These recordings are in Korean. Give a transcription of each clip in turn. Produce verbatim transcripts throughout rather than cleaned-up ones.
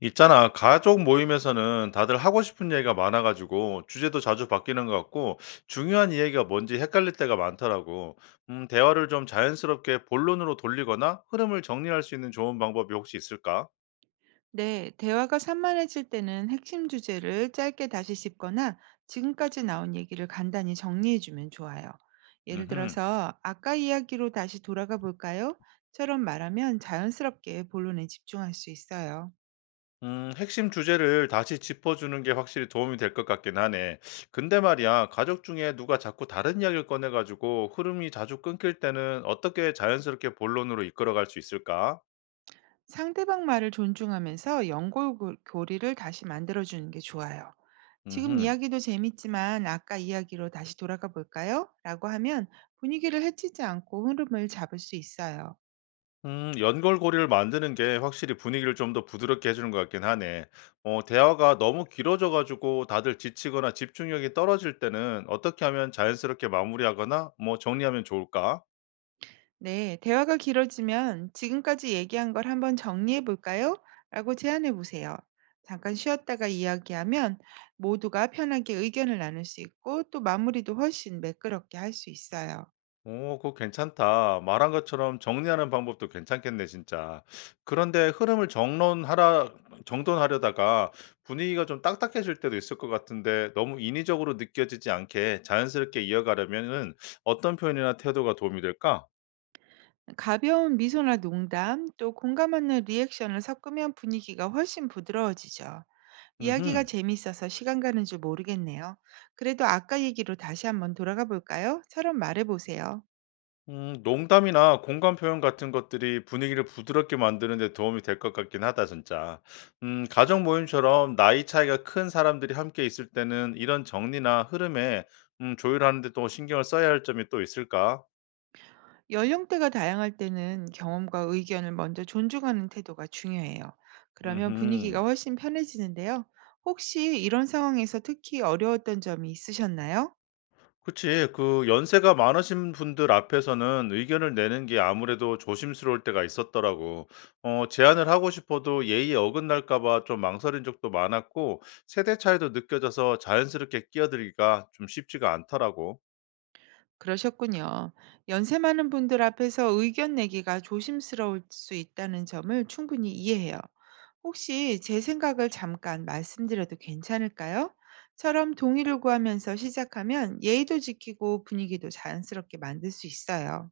있잖아, 가족 모임에서는 다들 하고 싶은 얘기가 많아가지고 주제도 자주 바뀌는 것 같고 중요한 이야기가 뭔지 헷갈릴 때가 많더라고. 음, 대화를 좀 자연스럽게 본론으로 돌리거나 흐름을 정리할 수 있는 좋은 방법이 혹시 있을까? 네, 대화가 산만해질 때는 핵심 주제를 짧게 다시 짚거나 지금까지 나온 얘기를 간단히 정리해주면 좋아요. 예를 음흠. 들어서, 아까 이야기로 다시 돌아가 볼까요? 처럼 말하면 자연스럽게 본론에 집중할 수 있어요. 음, 핵심 주제를 다시 짚어주는 게 확실히 도움이 될 것 같긴 하네. 근데 말이야, 가족 중에 누가 자꾸 다른 이야기를 꺼내가지고 흐름이 자주 끊길 때는 어떻게 자연스럽게 본론으로 이끌어갈 수 있을까? 상대방 말을 존중하면서 연결고리를 다시 만들어주는 게 좋아요. 지금 음흠. 이야기도 재밌지만 아까 이야기로 다시 돌아가 볼까요? 라고 하면 분위기를 해치지 않고 흐름을 잡을 수 있어요. 음, 연결고리를 만드는 게 확실히 분위기를 좀 더 부드럽게 해주는 것 같긴 하네. 어, 대화가 너무 길어져가지고 다들 지치거나 집중력이 떨어질 때는 어떻게 하면 자연스럽게 마무리하거나 뭐 정리하면 좋을까? 네, 대화가 길어지면 지금까지 얘기한 걸 한번 정리해 볼까요? 라고 제안해 보세요. 잠깐 쉬었다가 이야기하면 모두가 편하게 의견을 나눌 수 있고 또 마무리도 훨씬 매끄럽게 할 수 있어요. 오, 그거 괜찮다. 말한 것처럼 정리하는 방법도 괜찮겠네, 진짜. 그런데 흐름을 정론하라, 정돈하려다가 분위기가 좀 딱딱해질 때도 있을 것 같은데 너무 인위적으로 느껴지지 않게 자연스럽게 이어가려면은 어떤 표현이나 태도가 도움이 될까? 가벼운 미소나 농담, 또 공감하는 리액션을 섞으면 분위기가 훨씬 부드러워지죠. 이야기가 음흠. 재밌어서 시간 가는 줄 모르겠네요. 그래도 아까 얘기로 다시 한번 돌아가 볼까요? 처럼 말해 보세요. 음 농담이나 공감 표현 같은 것들이 분위기를 부드럽게 만드는 데 도움이 될 것 같긴 하다 진짜. 음 가족 모임처럼 나이 차이가 큰 사람들이 함께 있을 때는 이런 정리나 흐름에 음 조율하는 데 또 신경을 써야 할 점이 또 있을까? 연령대가 다양할 때는 경험과 의견을 먼저 존중하는 태도가 중요해요. 그러면 분위기가 음흠. 훨씬 편해지는데요. 혹시 이런 상황에서 특히 어려웠던 점이 있으셨나요? 그치. 그 연세가 많으신 분들 앞에서는 의견을 내는 게 아무래도 조심스러울 때가 있었더라고. 어, 제안을 하고 싶어도 예의에 어긋날까 봐 좀 망설인 적도 많았고, 세대 차이도 느껴져서 자연스럽게 끼어들기가 좀 쉽지가 않더라고. 그러셨군요. 연세 많은 분들 앞에서 의견 내기가 조심스러울 수 있다는 점을 충분히 이해해요. 혹시 제 생각을 잠깐 말씀드려도 괜찮을까요? 처럼 동의를 구하면서 시작하면 예의도 지키고 분위기도 자연스럽게 만들 수 있어요.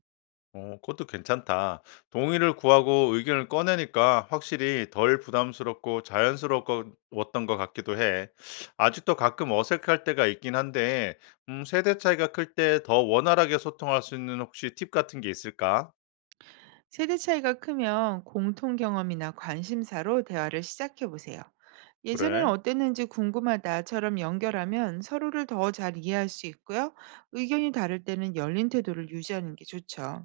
어, 그것도 괜찮다. 동의를 구하고 의견을 꺼내니까 확실히 덜 부담스럽고 자연스러웠던 것 같기도 해. 아직도 가끔 어색할 때가 있긴 한데, 음, 세대 차이가 클 때 더 원활하게 소통할 수 있는 혹시 팁 같은 게 있을까? 세대 차이가 크면 공통 경험이나 관심사로 대화를 시작해 보세요. 예전에는 그래. 어땠는지 궁금하다처럼 연결하면 서로를 더 잘 이해할 수 있고요. 의견이 다를 때는 열린 태도를 유지하는 게 좋죠.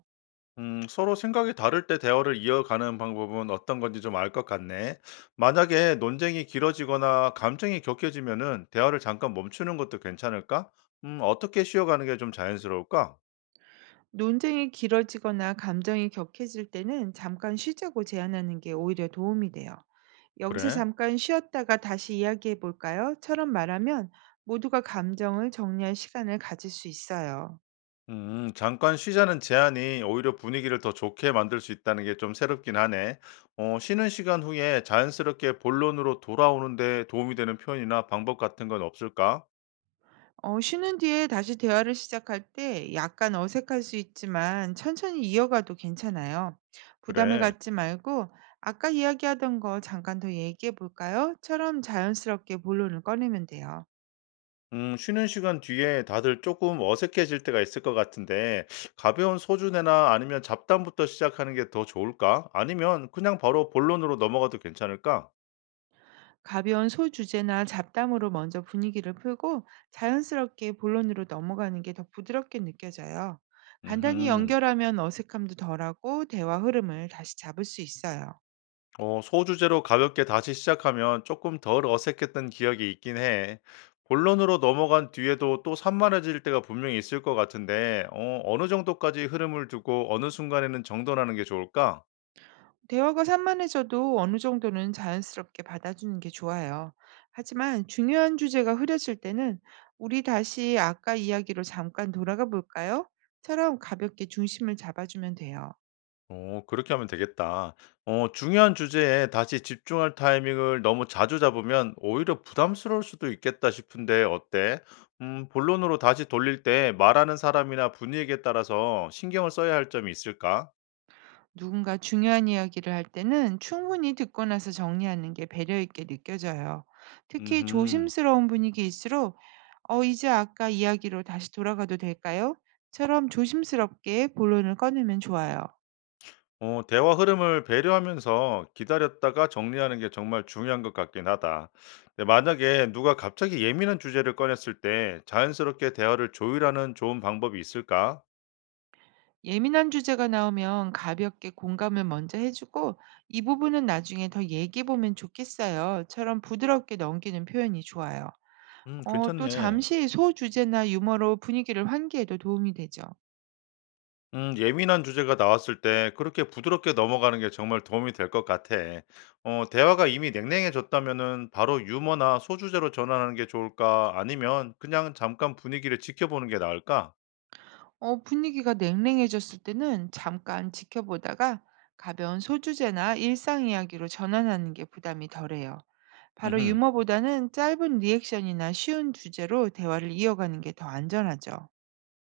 음, 서로 생각이 다를 때 대화를 이어가는 방법은 어떤 건지 좀 알 것 같네. 만약에 논쟁이 길어지거나 감정이 격해지면은 대화를 잠깐 멈추는 것도 괜찮을까? 음, 어떻게 쉬어가는 게 좀 자연스러울까? 논쟁이 길어지거나 감정이 격해질 때는 잠깐 쉬자고 제안하는 게 오히려 도움이 돼요. 여기서 그래. 잠깐 쉬었다가 다시 이야기해 볼까요?처럼 말하면 모두가 감정을 정리할 시간을 가질 수 있어요. 음, 잠깐 쉬자는 제안이 오히려 분위기를 더 좋게 만들 수 있다는 게 좀 새롭긴 하네. 어, 쉬는 시간 후에 자연스럽게 본론으로 돌아오는데 도움이 되는 표현이나 방법 같은 건 없을까? 어 쉬는 뒤에 다시 대화를 시작할 때 약간 어색할 수 있지만 천천히 이어가도 괜찮아요. 부담을 그래. 갖지 말고 "아까 이야기하던 거 잠깐 더 얘기해 볼까요?"처럼 자연스럽게 본론을 꺼내면 돼요. 음, 쉬는 시간 뒤에 다들 조금 어색해질 때가 있을 것 같은데, 가벼운 소주내나 아니면 잡담부터 시작하는 게 더 좋을까? 아니면 그냥 바로 본론으로 넘어가도 괜찮을까? 가벼운 소주제나 잡담으로 먼저 분위기를 풀고 자연스럽게 본론으로 넘어가는 게 더 부드럽게 느껴져요. 간단히 음 연결하면 어색함도 덜하고 대화 흐름을 다시 잡을 수 있어요. 어, 소주제로 가볍게 다시 시작하면 조금 덜 어색했던 기억이 있긴 해. 본론으로 넘어간 뒤에도 또 산만해질 때가 분명히 있을 것 같은데, 어, 어느 정도까지 흐름을 두고 어느 순간에는 정돈하는 게 좋을까? 대화가 산만해져도 어느 정도는 자연스럽게 받아주는 게 좋아요. 하지만 중요한 주제가 흐려질 때는 우리 다시 아까 이야기로 잠깐 돌아가 볼까요? 처럼 가볍게 중심을 잡아주면 돼요. 어, 그렇게 하면 되겠다. 어, 중요한 주제에 다시 집중할 타이밍을 너무 자주 잡으면 오히려 부담스러울 수도 있겠다 싶은데 어때? 음, 본론으로 다시 돌릴 때 말하는 사람이나 분위기에 따라서 신경을 써야 할 점이 있을까? 누군가 중요한 이야기를 할 때는 충분히 듣고 나서 정리하는 게 배려 있게 느껴져요. 특히 음흠. 조심스러운 분위기일수록 어, 이제 아까 이야기로 다시 돌아가도 될까요? 처럼 조심스럽게 본론을 꺼내면 좋아요. 어, 대화 흐름을 배려하면서 기다렸다가 정리하는 게 정말 중요한 것 같긴 하다. 근데 만약에 누가 갑자기 예민한 주제를 꺼냈을 때 자연스럽게 대화를 조율하는 좋은 방법이 있을까? 예민한 주제가 나오면 가볍게 공감을 먼저 해주고 이 부분은 나중에 더 얘기해 보면 좋겠어요.처럼 부드럽게 넘기는 표현이 좋아요. 음, 어, 또 괜찮네. 잠시 소주제나 유머로 분위기를 환기해도 도움이 되죠. 음, 예민한 주제가 나왔을 때 그렇게 부드럽게 넘어가는 게 정말 도움이 될 것 같아. 어, 대화가 이미 냉랭해졌다면은 바로 유머나 소주제로 전환하는 게 좋을까? 아니면 그냥 잠깐 분위기를 지켜보는 게 나을까? 어, 분위기가 냉랭해졌을 때는 잠깐 지켜보다가 가벼운 소주제나 일상 이야기로 전환하는 게 부담이 덜해요. 바로 음 유머보다는 짧은 리액션이나 쉬운 주제로 대화를 이어가는 게 더 안전하죠.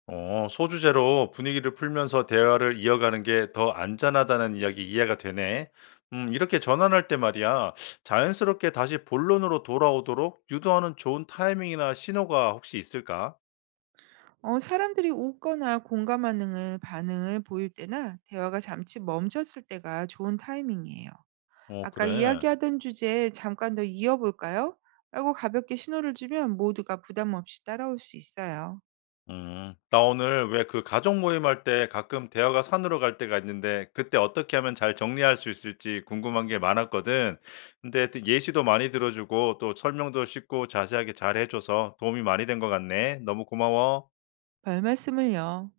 어, 소주제로 분위기를 풀면서 대화를 이어가는 게 더 안전하다는 이야기 이해가 되네. 음, 이렇게 전환할 때 말이야, 자연스럽게 다시 본론으로 돌아오도록 유도하는 좋은 타이밍이나 신호가 혹시 있을까? 어, 사람들이 웃거나 공감하는 반응을 보일 때나 대화가 잠시 멈췄을 때가 좋은 타이밍이에요. 어, 아까 그래. 이야기하던 주제에 잠깐 더 이어볼까요? 라고 가볍게 신호를 주면 모두가 부담 없이 따라올 수 있어요. 음, 나 오늘 왜 그 가족 모임할 때 가끔 대화가 산으로 갈 때가 있는데 그때 어떻게 하면 잘 정리할 수 있을지 궁금한 게 많았거든. 근데 또 예시도 많이 들어주고 또 설명도 쉽고 자세하게 잘 해줘서 도움이 많이 된 것 같네. 너무 고마워. 별 말씀을요.